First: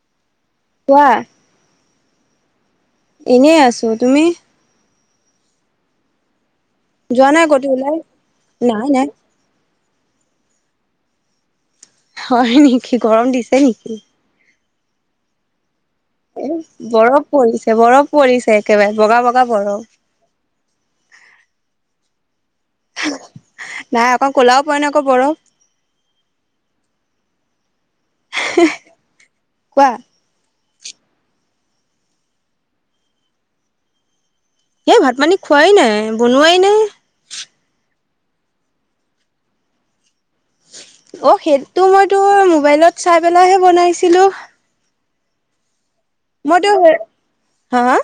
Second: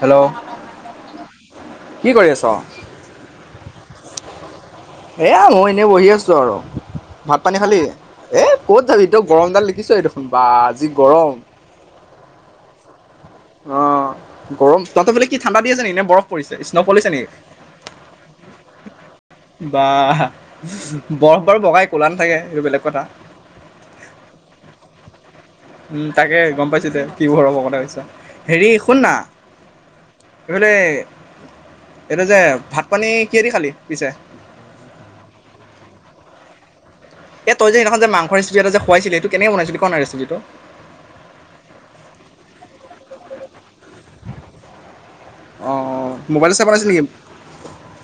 Hello কোৱা কি কৰি আছ? এনেই আছো, তুমি? এয়া মই এনেই বহি আছো আৰু যোৱা ভাত নাই পানী ক'তো খালি? ওলাই এ ক'ত নাই যাবি নাই তই গৰমডাল দেখিছ এই দেখোন বা আজি গৰম হয় নেকি গৰম দিছে নেকি? অ' গৰম, তাতেলে কি ঠাণ্ডা দি আছে নেকি নে বৰফ এ পৰিছে স্ন' পৰিছে বৰফ নেকি? পৰিছে বৰফ পৰিছে কেিব [unintelligible] বা বৰফ বাৰু বগাই কলা না থাকে এইটো বেলেগ কথা ক'বৰ উম তাকে গম পাইছো দে কি বোৰৰ হ'ব কথাছে হেৰি শুন না? কোৱা এইবোলে এইটো যে, ভাত পানী কিহেদি খালি পিছে? এই ভাত পানী খোৱাই নাই, বনোৱাই নাই। এ তই যে সেইনাখন মাংস ৰেচিপি এটা যে খুৱাইছিল, সটো কেনে বনাইছিল ক না চিপিটো? অ সেইটো মই তোৰ মোবাইলত চাই পেলাইহে বনাইছিলো। অ অহ। মটে, হা হা?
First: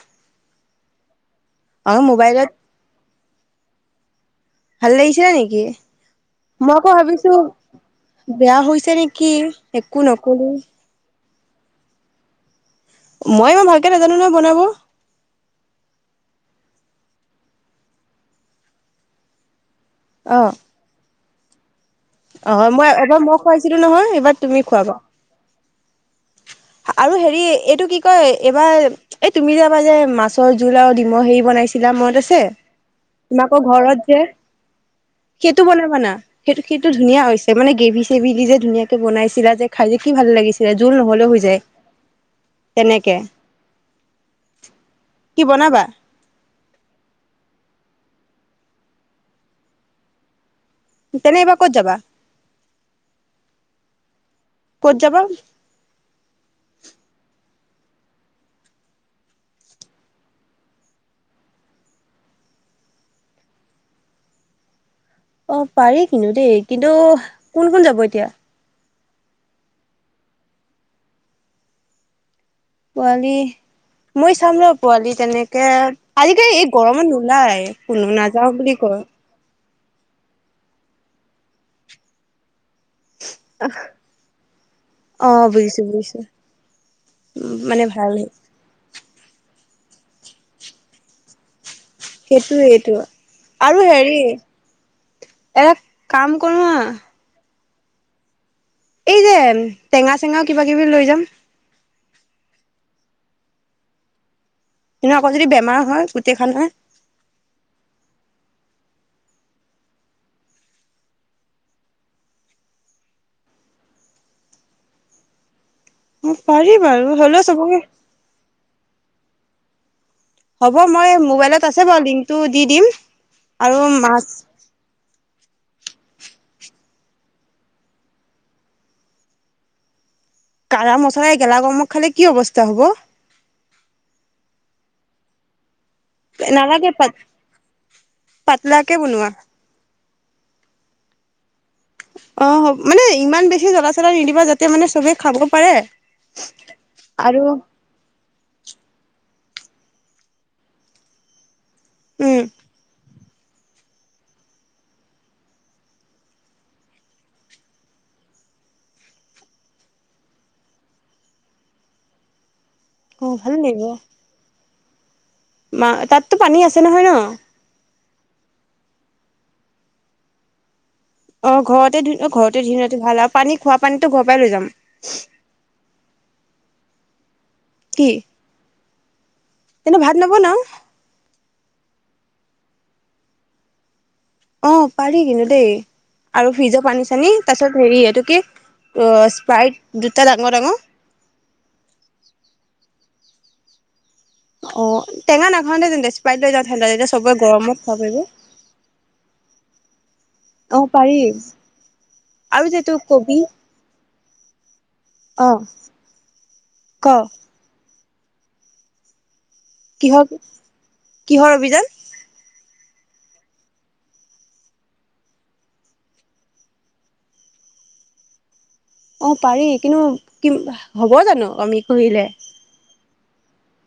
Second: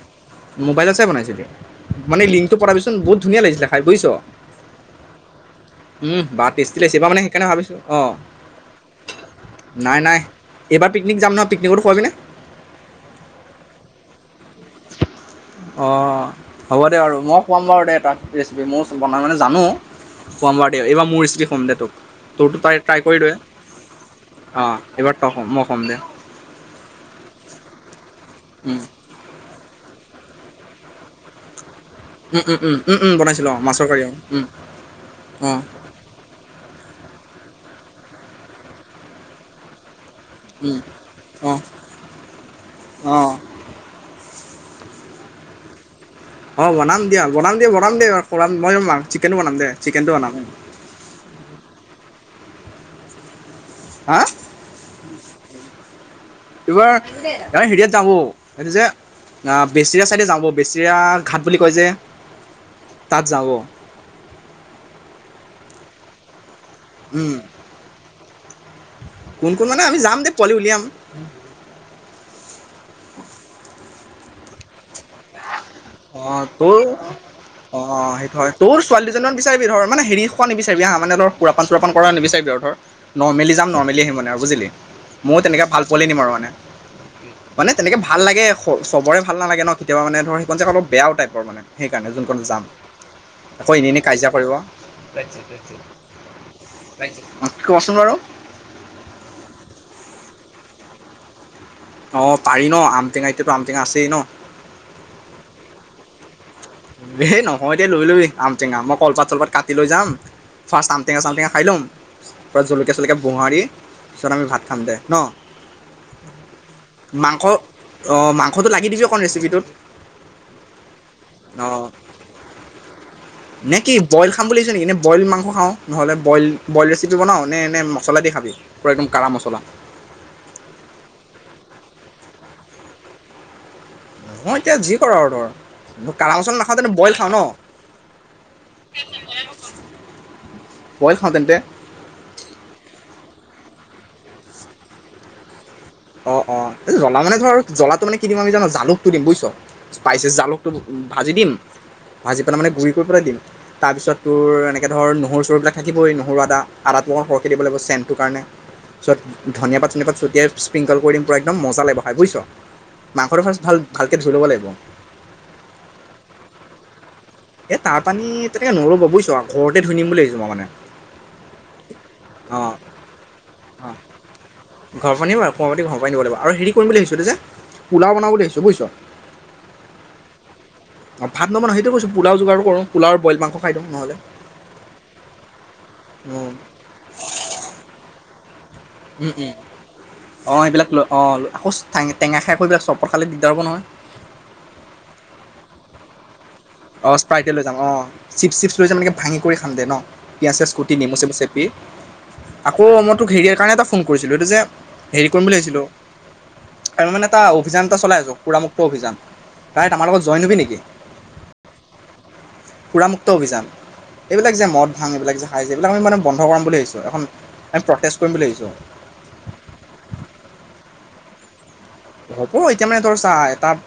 মোবাইলত চায় বনাই ছিলি অ মানে মোবাইলত লিংকটো পথাবিচোন, বহুত ধুনীয়া লাগিছিলে খায়, বুছ ভাল লাগিছিলে নেকি? বা মই টেষ্টি আকৌ লাগিছে এইবাৰ মানে ভাবিছো সেইকাৰণে ভাবিছোঁ অঁ বেয়া হৈছে নেকি, একো নকলো পিকনিকত খোৱাবিনে? মই ইমান ভালকে নাজানো নহয় বনাব অ হ'ব দে, আৰু মই খুৱাম বাৰু দে তাক, ৰেচিপি মইও বনাব মানে জানো অ কম বাৰু দিয়ক, এইবাৰ মোৰ ৰেচেপি সটো [unintelligible] অ মই এবাৰ মই খুৱাইছিলো নহয়, এইবাৰ তুমি অঁ খুৱাবা। এইবাৰ তই খোৱাম মই খোৱাম দে। আৰু হেৰি, এইটো কি কয় এইবাৰ উম এই তুমি যে যাবা যে মাছৰ জোল, আৰু ডিমৰ হেৰি বনাইছা কিবা মনত আছে, উম উম উম উম উম তোমাৰ বনাইছিলোঁ আকৌ অঁ মাছৰ ঘৰত কাৰি অঁ যে, উম অঁ সেইটো বনাবানা সেই সেইটো ধুনীয়া হৈছে মানে গ্ৰেভি গ্ৰেভি দি যে, ধুনীয়াকে বনাইছিলা যে খাই কি ভাল লাগিছিলে, উম জোল নহ'লেও হৈ তে অঁ ', তেনেকে অঁ কি বনাবা? অ ', বনাম দিয়া- বনাম দিয়া বনাম দে, মই মাংস বনাম দে চিকেনটো বনাম। তেনে এইবাৰ ক'ত যাবা? হা ক'ত যাবা? এইবাৰ হেৰিয়াত যাম এইটো যে বেচিৰা চাইডে যাম, বেচিৰা ঘাট বুলি কয় যে তাত যাম। অ', পাৰি কিন্তু দেই। কিন্তু উম কোন -কোন যাব এতিয়া? কোন -কোন মানে আমি যাম দেই পোৱালি উলিয়াম পোৱালি মই চাম ৰ পোৱালি তেনেকে, অ আজিকালি এই তোৰ গৰমত নোলাই অ কোনো সেইটো নাযাওঁ হয় তোৰ বুলি কয়। ছোৱালী দুজনীমান বিচাৰিবি ধৰ মানে হেৰি খোৱা নিবিচাৰিবি হা মানে সুৰাপান -চোৰাপন কৰা নিবিচাৰিবি আৰু ধৰ নৰ্মেলি যাম নৰ্মেলি আহিম মানে, আৰু বুজিলি অ মইয়ো তেনেকা বুজিছো ভাল পোৱালী বুজিছো নিব নোৱাৰো মানে মানে তেনেকে ভাল লাগে। চবৰে নালাগে ন, কেতিয়াবা মানে ধৰ সেখন যে অলপ বেয়া টাইপৰ মানে সেইকাৰণে, যোনকন যাম সেইটোয়েইটো আকৌ আৰু এনেই এনেই হেৰি কাজিয়া কৰিব এটা কাম কৰো হা কোৱাচোন বাৰু এই যে, টেঙা -চেঙাও কিবা কিবি লৈ যাম। অ পাৰি ন, আমটেঙা এতিয়াতো আম টেঙা আছেই ন। কিন্তু আকৌ যদি বেমাৰ হয় গোটেইখনৰ য়ে এই নহয় দে লৈ লবি, আমটেঙা মই কলপাত চলপাত কাটি লৈ যাম, ফাৰ্ষ্ট আমটেঙা চামটেঙা খাই ল'ম, পুৰা জলকীয়া চলকীয়া মোহাৰি পিছত আমি ভাত খাম দে ন। অ পাৰি, বাৰু মাংস হ'লেও চবকে অঁ মাংসটো লাগি দিবি অকণ ৰেচিপিটোত হ'ব মই মোবাইলত আছে অঁ বাৰু, লিংকটো দি দিম। আৰু নে কি মাছ বইল খাম বুলিচ নেকি নে বইল মা মাংস খাওঁ নহ'লে বইল, বইল ৰেচিপি বনাওঁ নে নে মছলা দি খাবি, পুৰা একদম কাৰা মছলা। কাৰা মচলা এই গেলা গৰমত খালে কি অৱস্থা হব? মই এতিয়া যি কৰা আৰু তৰ নালাগে পাত পাতলাকে বনোৱা বইল খাওঁ তেন্তে আহ মানে ইমান বেছি জ্বলা নিদিবা যাতে মানে চবে খাব পাৰে। অ অ জ্বলা মানে আৰু ধৰ জ্বলাটো মানে কি দিম আমি জানো জালুকটো দিম বুইছ, স্পাইচেছ জালকটো ভাজি দিম? ভাজি উম পেলাই মানে গুৰি কৰি পেলাই দিম। তাৰপিছত তোৰ এনেকৈ ধৰ নহৰু চৰুবিলাক থাকিবই নহৰু আদা আদাটো মৰ সৰকৈ দিব লাগিব চেণ্টৰ কাৰণে তাৰিছ ধুনীয়া পাত চনিয় পাত ছটিয়াই স্প্ৰিংকল কৰি দিম পুৰা একদম মজা লাগিব খাই হয় বুজছ। অ মাংসটো ফাৰ্ষ্ট লাগিব ভাল ভালকে ধুই ল'ব লাগিব। মা তাতো পানী আছে নহয় ন? এই তাৰ পানী তেনেকে নলব বুইছ ঘৰতে ধুই নিম বুলি ভাবছো মই মানে। অ ঘৰতে ধ ঘৰতে অঁ ধুনটো ভাল আৰু পানী খোৱা অঁ পানীটো ঘৰৰ পৰাই লৈ যাম। ঘৰৰ পানী অকণমান পাতি ঘৰৰ পানী দিব লাগিব আৰু হেৰি কৰিম বুলি ভাবিছোঁ যে। পোলাও বনাম বুলিভাবিছোঁ বুজিছঁ, অনু ভাত নবনাও? অঁ ভাত নবনাও সেইটো কছো পোলাও যোগাৰ কৰো পোলাও বইল মাং খাইওঁ নহ'লে। অ পাৰি কিন্তু। দেই আৰু ফিজৰ পানী চানী তাৰ পিছত হেৰি এইটো কি অ উম উম স্প্ৰাইট দুটা ডাঙৰ অ ডাঙৰ এইবিলাক ল অ আকৌ টেঙা খৈ এইবিলাক চব খালি দিগদাৰ হ'ব নহয়, অ টেঙা নাখাওঁতে তেন দে স্প্ৰাইট লৈ যাম। অ স্প্ৰাইট লৈ যাম অ চিপচ চিপ লৈ যাম এনেকে ভাঙি কৰি খান্ দে ন পিয়াজ চিয়াজ অ কুটি পাৰি নেমচেমু চেপি আৰু যে আকৌ এইটো মইতো কবি সেৰিয়াৰ কাৰণে এটা ফোন কৰিছিলোঁ এইটো যে, হেৰি কৰিম অ বুলি ভাবিছিলো ক আৰু মানে এটা অভিযান এটা চলাই আ ৰখুৰাম মুুক্ত অভিযান তাই আমাৰ লগত কিহত জইন হবি নেকি কিহৰ অভিযান? সুৰামুক্ত অভিযান এইবিলাক যে মদ ভাং এইবিলাক যে খাই যে এইবিলাক আমি মানে বন্ধ কৰাম বুলি ভাবিছো এখন আমি প্ৰটেষ্ট কৰিম বুলি ভাবিছোঁ। অ পাৰি কিন্তু কি হ'ব জানো আমি কৰিলে হ'ব এতিয়া মানে চা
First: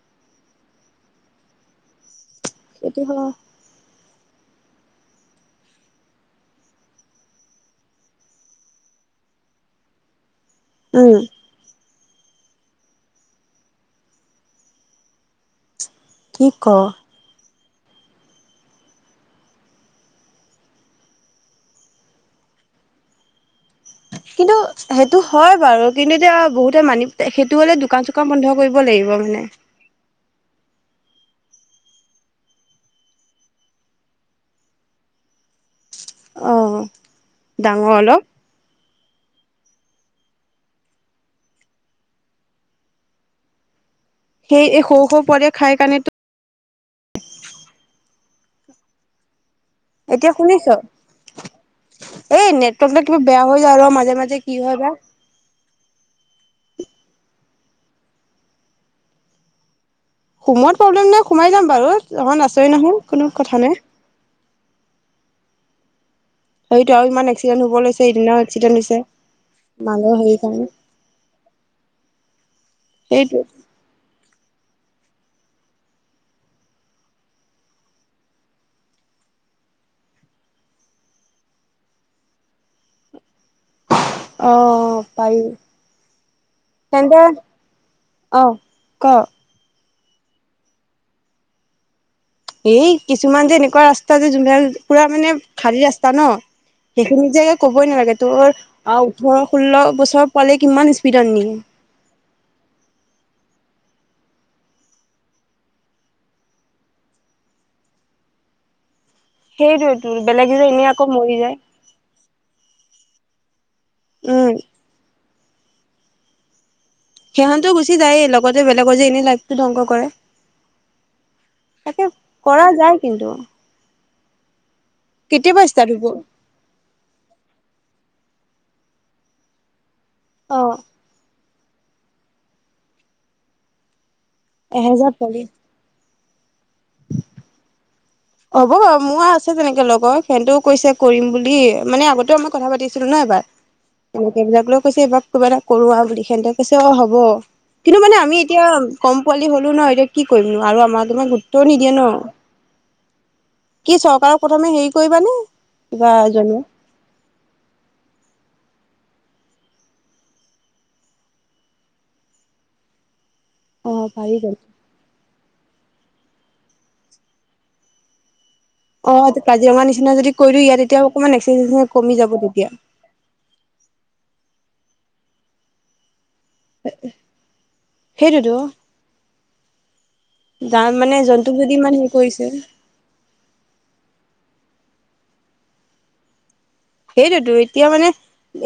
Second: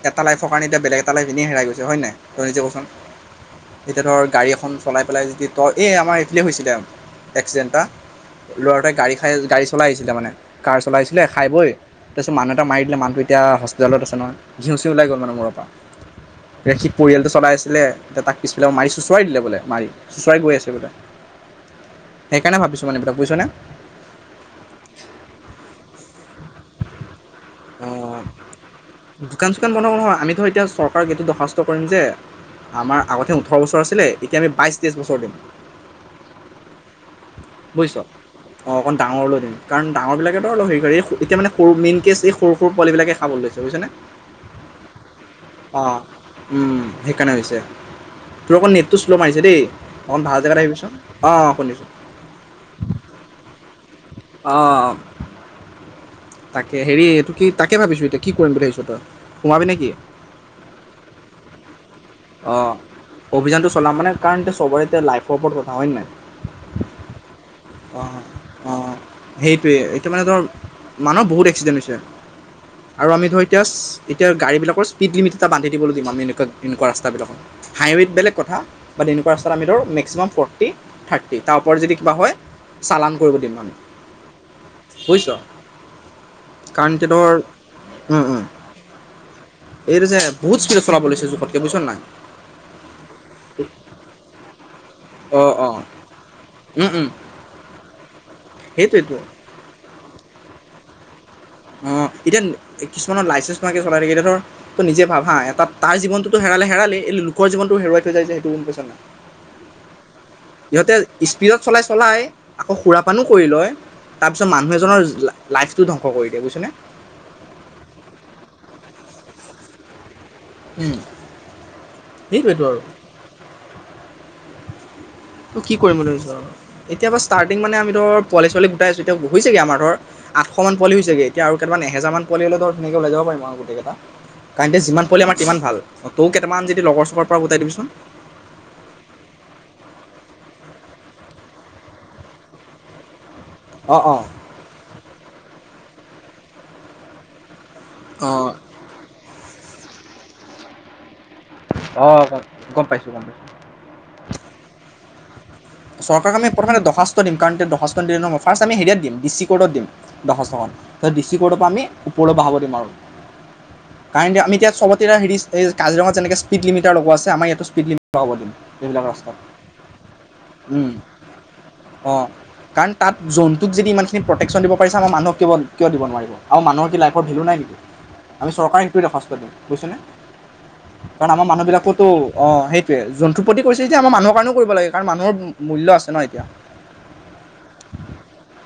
এটা লাইফ কাৰণে এতিয়া বেলেগ এটা লাইফ এনেই হেৰাই গৈছে হয় নাই? ধনিজ কচোন সেইটো হয় এতিয়া ধৰ গাড়ী এখন চলাই পেলাই যদি তই এই আমাৰ এইফালেই হৈছিলে এক্সিডেণ্ট এটা ল'ৰাটোৱে গাড়ী খাই গাড়ী চলাই আহিছিলে মানে। কাৰ উম চলাইছিলে খাই বৈ, তাৰপিছত মানুহ মাৰি দিলে মানুহটো এতিয়া হস্পিতেলত আছে নহয় ঘিউ চিউ ওলাই গল মানে মূৰৰ পা। কি ক সি পৰিয়ালটো চলাই আছে লে তাক পিছফালে মাৰি চোঁচৰাই দিলে বোলে মাৰি চোঁচৰাই গৈ আছে বোলে সেইকাৰণে ভাবিছোঁ মানে এইবিলাক বুইছ নে? কিন্তু সেইটো হয় বাৰু কিন্তু এতিয়া বহুত মানি সেইটো হ'লে দোকান চোকান বন্ধ কৰিব লাগিব মানে দোকান চোকান বন্ধ নহয় আমি ধৰ এতিয়া চৰকাৰক এইটো দৰ্খাস্ত কৰিম যে আমাৰ আগতে ওঠৰ বছৰ আছিলে এতিয়া আমি বাইছ তেইছ বছৰ দিম । অ হ ডাঙৰ অলপ অঁ অকণ ডাঙৰ লৈ দিম কাৰণ ডাঙৰবিলাকেতো অলপ হেৰি কৰে এতিয়া মানে সৰু মেইন কে এই সৰু সৰু পোৱালিবিলাকে খাব লৈছে বুজিছেনে? সেয়ে সৰু সৰু পোৱালি য়ে খাই কাৰণে তো সেইকাৰণে হৈছে তোৰ অকৌ নেট টো চ্লমাৰিছে দেই- অকমান ভাল জেগাত শুনিছ আহিবিচোন অ অ শুনিম । এই নেটৱৰ্ক কিবা বেয়া হৈ যায় আৰু মাজে মাজে কি হয় অঁ বা তাকে হেৰি এইটো কি তাকে ভাবিছোঁ এতিয়া কি কৰিম বুলি ভাবিছ তই সোমাবি নে কি? সোমোৱত প্ৰব্লেম নাই সোমাই যাম বাৰু তহত আচয়ে অঁ নহয় কোনো কথা অভিযানটো নাই চলাম মানে কাৰণ এতিয়া চবৰে এতিয়া লাইফৰ হয় নি? সেইটো আৰু ইমান এক্সিডেণ্ট হ'ব অ লৈছে এদিনৰ অ এক্সিডেণ্ট হৈছে সেইটোৱেই এতিয়া মানুহৰ মানে হেৰি ধৰ কাৰণে মানুহৰ বহুত এক্সিডেণ্ট হৈছে আৰু আমি ধৰ সেইটোৱে এতিয়া গাড়ীবিলাকৰ স্পীড লিমিট এটা বান্ধি দিবলৈ দিম আমি এনেকা এনেকুৱা ৰাস্তাবিলাকত। হাইৱেত বলেগ কথা বাট এনেুৱা ৰাস্তাত আমি ধৰো মেক্সিাম ফৰ্টি থাৰ্টি তাৰ ওপৰত যদি কিবা হয়। [inaudible] চালান কৰিব দিম আমি অ বুজিছ পাৰি কাৰণ এতিয়া তেন্তে ধৰ অ কহ । এইটো যে বহুত স্পিডত চলাব লৈছে জোখত কে বুজিছ নাই । এই কিছুমান যে এনেকুৱা ৰাস্তা জোন পুৰা মানে অ', অ', খালী ৰাস্তা ন উম, উম, সেইখিনি। মোক যে ক'বই নালাগে তোৰ সেইটোৱেতো ওঠৰ ষোল্ল বছৰ। ওচৰ পালে কিমান স্পীড নিম। অ এতিয়া কিছুমানৰ লাইচেঞ্চ নোৱাকে চলাই থাকিলে ত, নিজে ভাল হা এটা তাৰ জীৱনটো ত, হেৰালে হেৰালে এই লোকৰ জীৱনটো হেৰুৱাই থৈ যায় যে সেইটো মোৰ পছন্দ নাই। সেইটোৱেই সিহঁতে স্পীডত চলাই চলাই আকৌ অ সুৰাপানো কৰি লয় তাৰ পিছত উম মানুহ এজনৰ লাইফ। লাইফটো ধ্বংস কৰি দিয়ে বুজিছনে। সিহঁতেও গুচি যায়েই, লগতে বেলেগৰ যে এনেই লাইফটো ধ্বংস কৰে। উম, তাকে সেইটোৱেতো কৰা আৰু যায় কিন্তু। ত কেতিয়াবা কি ষ্টাৰ্ট কৰিম বুলি হ'ব ভাবিছ এতিয়াৰ ষ্টাৰ্টিং মানে আমি ধৰ পোৱালি ছোৱালী গোটাই আছোঁ এতিয়া হৈছেগৈ আমাৰ ধৰ। আঠশ অ মান পোৱালি হৈছেগে। এতিয়া আৰু কেইটামান এহেজাৰ মান পোৱালি লগত নিব লৈ যাব পাৰিম পাৰিম আৰু গোটেইগিটা। কাৰণতে যিমান পোৱালি আমাৰ সিমান ভাল। তও কেইটামান যদি লগৰ চগৰ পৰা গোটাই দিবিচোন। হ'ব বাৰু মোৰ আছে তেনেকে লগৰ ফ্ৰেণ্ডও কৈছে কৰিম বুলি। মানে আগতেও মই কথা পাতিছিলো ন এবাৰ। অঁ অঁ কেলে কতুবাত লৈ গৈছে এইবাৰ । [inaudible] কিবা এটা কৰো আহা বুলি বিশেষ কে কৈছে অ হব। [inaudible] কিন্তু মানে আমি অঁ এতিয়া কম পোৱালি হলেও। কোন হয় ত কি কৰিম নো আৰু আমাক ইমান গুৰুত্ব অ গম পাইছো। [inaudible] ঠিক আছে । [inaudible] কি চৰকাৰক প্ৰথমে হেৰি কৰিবানে? কিবা চৰকাৰ মানে জনোৱা প্ৰথমে দখাস্ত। [inaudible] ত দিম কাৰণ দৰ্খাস্ত দিলে ফাৰ্ষ্ট আমি হেৰিয়াত দিম ডিষ্টি কৰ্টত দিম দৰ্খাস্ত খন ত ডি কৰ্টৰ পৰা আমি ওপৰলৈ বঢ়াব দিম আৰু । অ কাৰণ পাৰি এতিয়া আমি জানো। এতিয়া চবতে ৰিস্ক। [inaudible] এই কাজিৰঙা যেনেকে স্পীড লিমিটাৰ লগোৱা আছে আমাৰ ইয়াতো স্পীড লিমিটাৰ হব দিম। [inaudible] অ কাজিৰঙাৰ নিচিনা যদি কৰি দিওঁ ইয়াত তেতিয়া অকণমান এক্সাৰচাইজ অ, কমি যাব তেতিয়া। কাৰণ তাত জন্তুক যদি ইমান খিনি প্ৰটেক্টচন দিব পাৰিছে, ‌‌ আমাৰ মানুহক কিয় দিব নোৱাৰে? আৰু মানুহৰ কি লাইফৰ ভেলু নাই নিকি? আমি সেইটোতো চৰকাৰক সেইটোৱে দৰ্শাস্ত দিওঁ বুজিছনে? যাৰ মানে কাৰণ আমাৰ জন্তুক যদি ইমান মানুহবিলাকোতো‌, হেৰি কৰিছে অঁ সেইটোৱে, জন্তুৰ প্ৰতি কৰিছে যদি আমাৰ মানুহৰ কাৰণেও কৰিব লাগে। কাৰণ মানুহৰ মূল্য আছে ন এতিয়া। সেইটোতো এতিয়া মানে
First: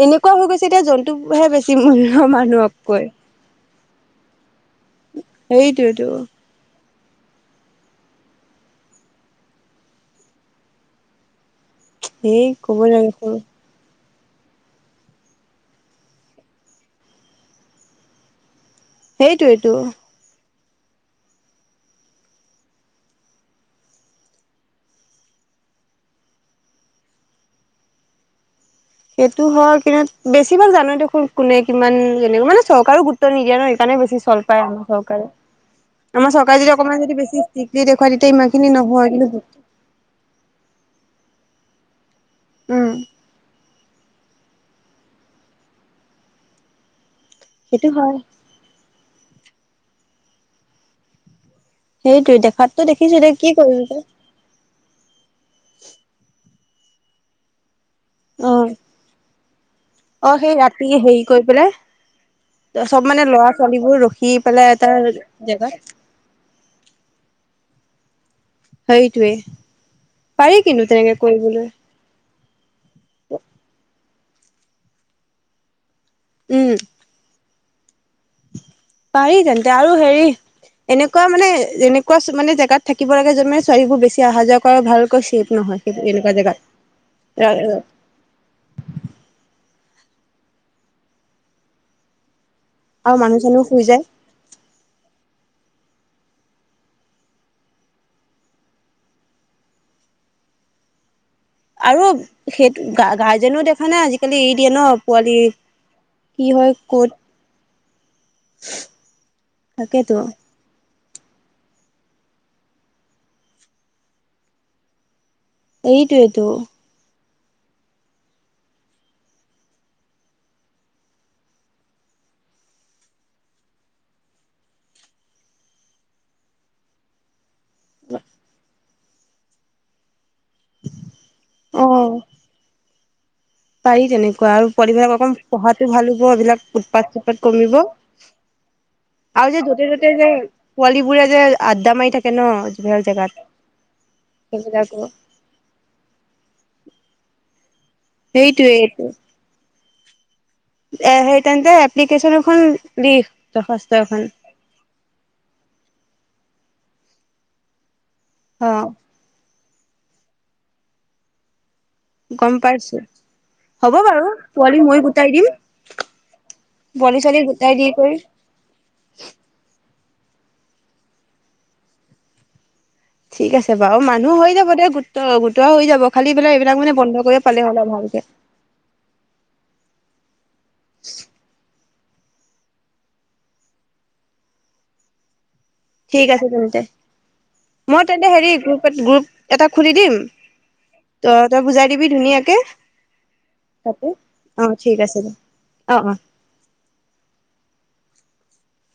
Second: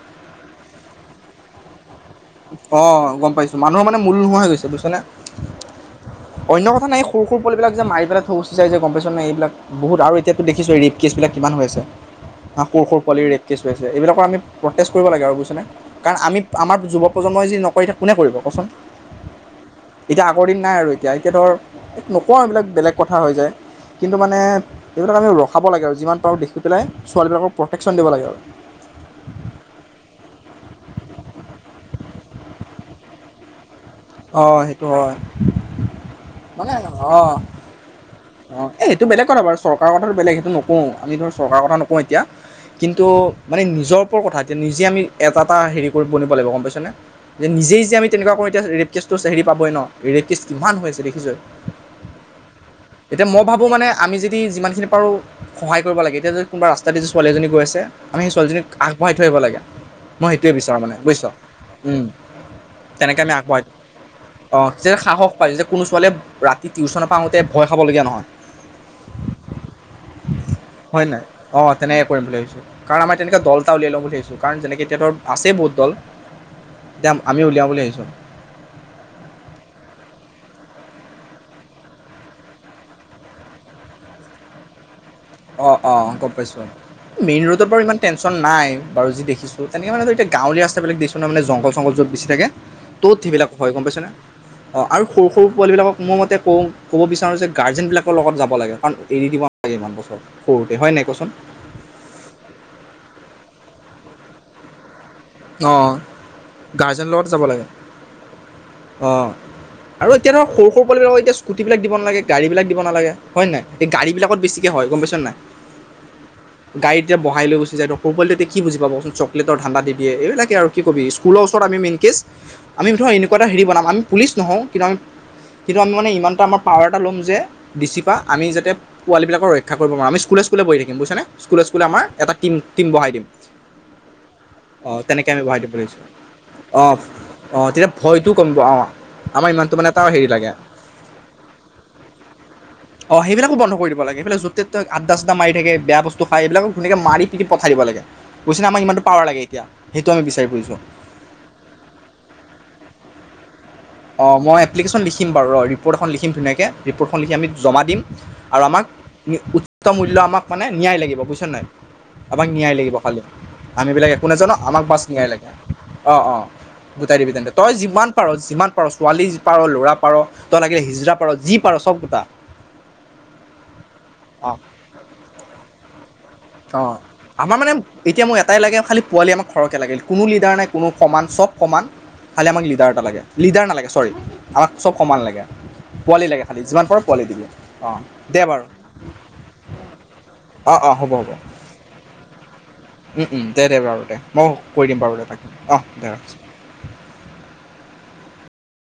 এনেকুৱা হৈ গৈছে এতিয়া মানে জন্তুবোৰ হে বেছি মূল্য। মানুহতকৈ। অ'‌ গম পাইছো। মানুহৰ মানে মূল্য নোহোৱা হৈ গৈছে। বুজিছানে। সেইটোৱেই তো‌। অন্য কথা নাই সৰু সৰু পোৱালিবিলাক যে মাৰি পেলায় থৈ গুচি যায় যে গম পাইছ এইবীলাক আৰু এতিয়াতো দেখছোঁয়ে ৰে'প কেছ‌ বিলাক।‌ কিমান হৈ আছে, সেই ক'ব ‌সৰু সৰু নালাগে পোৱালি ৰে'প কেছ হৈ আছে এইবিলাক প্ৰ'টেষ্ট কৰিব লাগে আৰু বুজিছনে, কাৰণ আমি আমাৰ যুৱ প্ৰজন্মই যদি নকৰে, ‌ এতিয়া কোনে কৰিব কওঁকচোন? সেইটোৱেই তো‌। নাই আৰু এতিয়া এতিয়া ধৰ নকওঁ আৰু এইবিলাক বেলেগ কথা হৈ যায় এইবিলাক বেলেগ কথা হৈ যায় কিন্তু মানে, এইবিলাক‌ আমি ৰখাব লাগে আৰু যিমান পাৰোঁ‌ ছোৱালী বিলাকক প্ৰটেকছন দিব লাগে আৰু সেইটো হয় কিন্তু বেছি ভাগ জানয়ে দেখোন কোনে কিমান কেনেকৈ মানে চৰকাৰও গুৰুত্ব নিদিয়ে নহ সেইকাৰণে বেছি চল পায়, অ' সেইটো আমাৰ হয়। চৰকাৰে, আমাৰ চৰকাৰে মানে যদি অকমান যদি অঁ বেছি [unintelligible] দেখুৱাই তেতিয়া অঁ ইমানখিনি এই সেইটো নহয় বেলেগ কিন্তু। চৰকাৰ কথা নকওঁ এতিয়া উম কিন্তু মানে নিজৰ অঁ এতিয়া নিজে আমি এটা এটা হেৰি কৰিব দিব লাগিব গম পাইছ নে? যে নিজেই সেইটো যদি আমি হয় তেনেকুৱা কৰোঁ এতিয়া ৰে'প কেছ টো যে হেৰি পাবই ন, ৰে'প‌ কেছ কিমান হৈ আছে দেখিছয়ে। সেইটোৱে দেখাততো দেখিছো এতিয়া মওঁ কি ভাবোঁ কৰিম মানে এতিয়া আমি যদি, যিমান খিনি পাৰো সহায় কৰিব লাগে এতিয়া যদি কোনোবা ৰাস্তায়েদি ছোৱালী এজনী গৈ আছে। আমি সেই অ ছোৱালীজনীক আগবঢ়াই থৈ আহিব লাগে, মই অ সেইটোৱে সেই বিচাৰোঁ ৰাতি মানে হেৰি বুজিছ, কৰি পেলাই চব তেনেকে মানে আমি ল'ৰা আগবঢ়াই থৈ, ছোৱালীবোৰ ৰখি পেলাই এটা তেনেকে যে সাহস পায় যে জেগাত কোনো ছোৱালীয়ে ৰাতি টিউছনৰ পৰা আহোঁতে ভয় খাবলগীয়া নহয়।‌ সেইটোৱে, পাৰি কিন্তু হয় তেনেকে নাই অ কৰিবলৈ। তেনেকে কৰিম বুলি ভাবিছোঁ কাৰণ আমাৰ তেনেকে দল এটা উলিয়াই লম বুলি ভাবিছোঁ। কাৰণ যেনেকে এতিয়া বাৰু, আছে বহুত দল। উম [unintelligible] আমি উলিয়াম। উলিয়াইছোঁ। পাৰি তেন্তে, আৰু হেৰি এনেকুৱা মানে এনেকুৱা মানে জেগাত থাকিব লাগে য'ত মানে ছোৱালীবোৰ বেছি অহা যোৱা কৰা ভাল। অঁ অঁ গম পাইছোঁ মেইন ৰোডত বাৰু ইমান টেনছন নাই বাৰু যি দেখিছোঁ। তেনেকে মানে এতিয়াঁ গাৱলীৱা ৰাস্তাবিলাক দেখিছন মানে জংঘল ছংঘল বিলাক বেছি থাকে। তত আৰু মানুহ সেইবিলাক ভয় চানুহ গম শুই পাইছ যায় নে আৰু সৰু সৰু ছ পোৱালবিলাকক মই মতে কওঁ ক'ব বিচাৰোঁ যে গাৰ্জেনবিলাকৰ লগত যাব লাগে কাৰণ এৰি দিব নালাগে ইমান বছৰ সৰুতে হয় নাই কচোন? আৰু সেই গ গাৰ্জেনও দেখা নাই আজিকালি এৰি দিয়ে ন। পোৱালি অ কি হয় গাৰ্জেনৰ ক'ত? লগত যাব লাগে অ তাকেতো আৰু এতিয়া ধৰক সৰু সৰু কল এতিয়া স্কুটিবিলাকিবাগে গড়ী বিলাক দিবালাগে হয় নাই এই গাড়ী বিলাকত বেছিকে হয় গম পাইছ নাই এইটোৱেইটো। গাড়ীত এতিয়া বহাই লৈ গুছি যায় সৰু পোৱালি টো কি বুজি পাবচোন চকলেটৰ ধানদা দিন। দিয়ে এইবিলাকে আৰু কি কবি স্কুলৰ ওচৰত আমি মেইনক কেচ আমি ধৰক এনেকুৱা এটা হেৰি বনাম আমি পুলিচ নহওঁ কিন্তু আমি কিন্তু আমি মানে ইমান এটা আমাৰ পাৱাৰ এটা ল'ম যে, ডিচিপা আমি যাতে, পোৱালী বিলাকক ৰক্ষা কৰিব নোৱাৰিম আমি স্কুলে স্কুলে সকুলোৱে বহি থাকিম বুইছ নে স্কুলে স্কুলে অ আমাৰ এটা টিম টিম বঢহাই দিম। পাৰি তেনেকে। অ তেনেকে আমি বহাই দিব লাগিছো এইবিলাক অ উৎপাত চুৎপাত অ কমিব তেতিয়া ভয়টো কমিব আহ আমাৰ আৰু যে ইমানো য'তে মানে তাৰ ত'তে হেৰি যে লাগে পোৱালীবোৰে যে আড্ডা মাৰি থাকে ন যিবিলাক আহ জেগাত সেইবিলাক বন্ধ কৰি দিব লাগে সেইফালে যতে সেইবিলাকো আদাচাদা মাৰি থাকে বেয়া বস্তু খাই এইবিলাকক ধুনীয়াকে মাৰি প পঠাই দিব লাগে। বুছিনে আমাক ইমানটো সেইটোৱেই পাৱাৰ লাগে । সেইটো আমি বিচাৰিম এ সেই তেন্তে এপ্লিকেশন এখন লিখ দশাস্ত অ মই এপ্লিকেশন লিখিম বাৰু ৰিপৰ্ট এখন লিখিম । ধুনীয়াকে ৰিপৰ্ট খন লিখি আমি জমা দিম । আৰু অ আমাক মূল্য আমাক মানে নিয়াই লাগিব বুজিছ নাই । আমাক গম নিয়াই লাগিব পাইছো খালি আমি হ'ব বিলাক বাৰু একো নাজানো পোৱালি আমাক মই বাছ নিয়াই গোটাই দিম লাগে অ অ গোটাই পোৱালি দিবি ছোৱালী তেন্তে তই গোটাই দি যিমান কৰি পাৰ যিমান ছোৱালী যি পাৰলৈ ৰা পাৰ তই লাগিলে হিজৰা পাৰ যি পাৰ চব গোটা ঠিক আছে বাৰু মানুহ অ হৈ যাব দে গোট গোটোৱা হৈ যাব খালি মানে এইবিলাক অ', মানে বন্ধ কৰিব আমাৰ পালে মানে হল আৰু এতিয়া ভালকে মোক এটাই লাগে খালি পোৱালি আমাক সৰহকে লাগে কোনো লিডাৰ নাই কোনো সমান চব সমান খালি আমাক লিডাৰ এটা লাগে। লিডাৰ নালাগে চৰি আমাক চব সমান লাগে । ঠিক পোৱালি লাগে আছে খালী তেন্তে যিমান পাৰো পোৱালি দিবি অ মই তেন্তে দে হেৰি বাৰু গ্ৰুপ গ্ৰুপ এটা খুলি দিম অ অ হ'ব ত হ'ব ও‌ তই বুজাই দিবি ধুনীয়াকে ও দে দে বাৰু তাতে দে মই অ কৈ দিম ঠিক বাৰু আছে দে তাকে অ দে ৰাখিছো ।